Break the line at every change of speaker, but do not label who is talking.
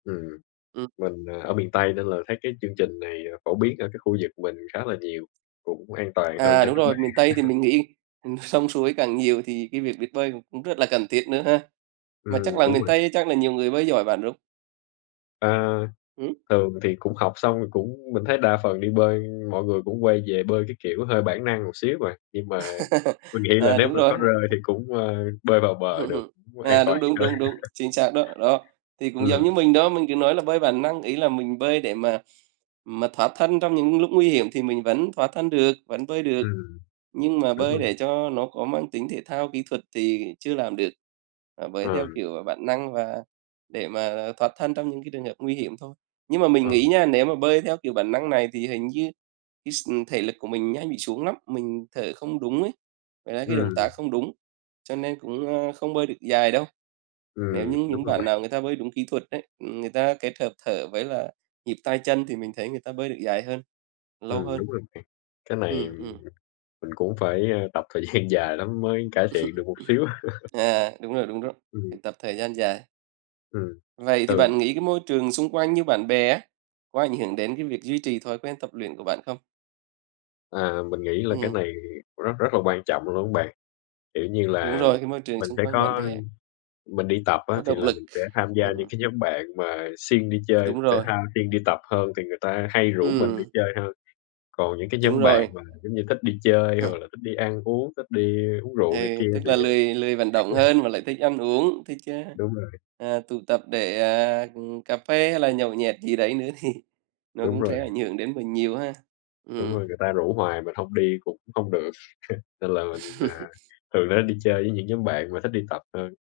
Ừm,
Ừm.
mình, ờ, ở miền Tây, nên là thấy cái chương trình này phổ biến ở cái khu vực mình khá là nhiều, cũng an toàn hơn
À,
cho
đúng
các
rồi,
bạn.
miền Tây thì mình nghĩ, ừm, sông suối càng nhiều thì cái việc biết bơi cũng cũng rất là cần thiết nữa ha. Mà chắc
Ừm,
là
đúng
miền
rồi.
Tây chắc là nhiều người bơi giỏi bạn, đúng
À,
Hửm?
thường thì cũng học xong, mình cũng mình thấy đa phần đi bơi mọi người cũng quay về bơi cái kiểu hơi bản năng một xíu à, nhưng mà mình nghĩ là
À,
nếu
đúng
mà
rồi.
có rơi thì cũng, ờ, bơi vào bờ được, cũng an
À, đúng,
toàn
đúng,
hơn.
đúng, đúng, chính xác đó, đó. Thì cũng giống
Ừm.
như mình đó, mình cứ nói là bơi bản năng, ý là mình bơi để mà mà thoát thân trong những lúc nguy hiểm thì mình vẫn thoát thân được, vẫn bơi được.
Ừm.
Nhưng mà
Đúng
bơi
rồi.
để cho nó có mang tính thể thao kỹ thuật thì chưa làm được, à, bơi theo
Ờm.
kiểu bản năng và để mà thoát thân trong những cái trường hợp nguy hiểm thôi. Nhưng mà mình nghĩ
Ờm.
nha, nếu mà bơi theo kiểu bản năng này thì hình như cái x ừm, thể lực của mình nhanh bị xuống lắm, mình thở không đúng ấy, ngoài ra cái động tác
Ừm.
không đúng, cho nên cũng, ơ, không bơi được dài đâu. Nếu
Ừm,
như
đúng
những
rồi
bạn
bạn.
nào người ta bơi đúng kỹ thuật ấy, ừm, người ta kết hợp thở với là nhịp tay chân thì mình thấy người ta bơi được dài hơn, lâu
Ừm,
hơn.
đúng rồi bạn, cái này m
Ừm,
mình
ừm.
mình cũng phải, à, tập thời gian dài lắm mới cải thiện được một xíu.
À, đúng rồi, đúng rồi,
Ừm.
phải tập thời gian dài.
Ừm,
Vậy thì
ừ.
bạn nghĩ cái môi trường xung quanh như bạn bè á, có ảnh hưởng đến cái việc duy trì thói quen tập luyện của bạn không?
À, mình nghĩ là cái
Ừm.
này rất rất là quan trọng luôn á bạn, kiểu như
Đúng
là,
rồi, cái môi trường
mình
xung
sẽ
quanh bạn
có
bè.
mình đi tập á,
Có
thì
động
là
lực,
mình sẽ tham gia những
ừm.
cái nhóm bạn mà siêng đi chơi
Đúng
thể
rồi.
thao, siêng đi tập hơn thì người ta hay rủ mình đi
Ừm.
chơi hơn. Còn những cái
Đúng
nhóm bạn
rồi.
mà giống như thích đi chơi hoặc là thích đi ăn uống, thích đi uống
Ừ,
rượu này kia
tức
thì,
là
à
lười lười vận động hơn mà lại thích ăn uống, thích, a,
Đúng rồi.
à, tụ tập để, ờ, ừm, cà phê hay là nhậu nhẹt gì đấy nữa thì nó
Đúng
cũng
rồi.
sẽ ảnh hưởng đến mình nhiều ha.
Đúng rồi,
Ừm.
người ta rủ hoài mình hông đi cũng hông được, nên là mình, à, thường á, đi chơi với những nhóm bạn mà thích đi tập hơn.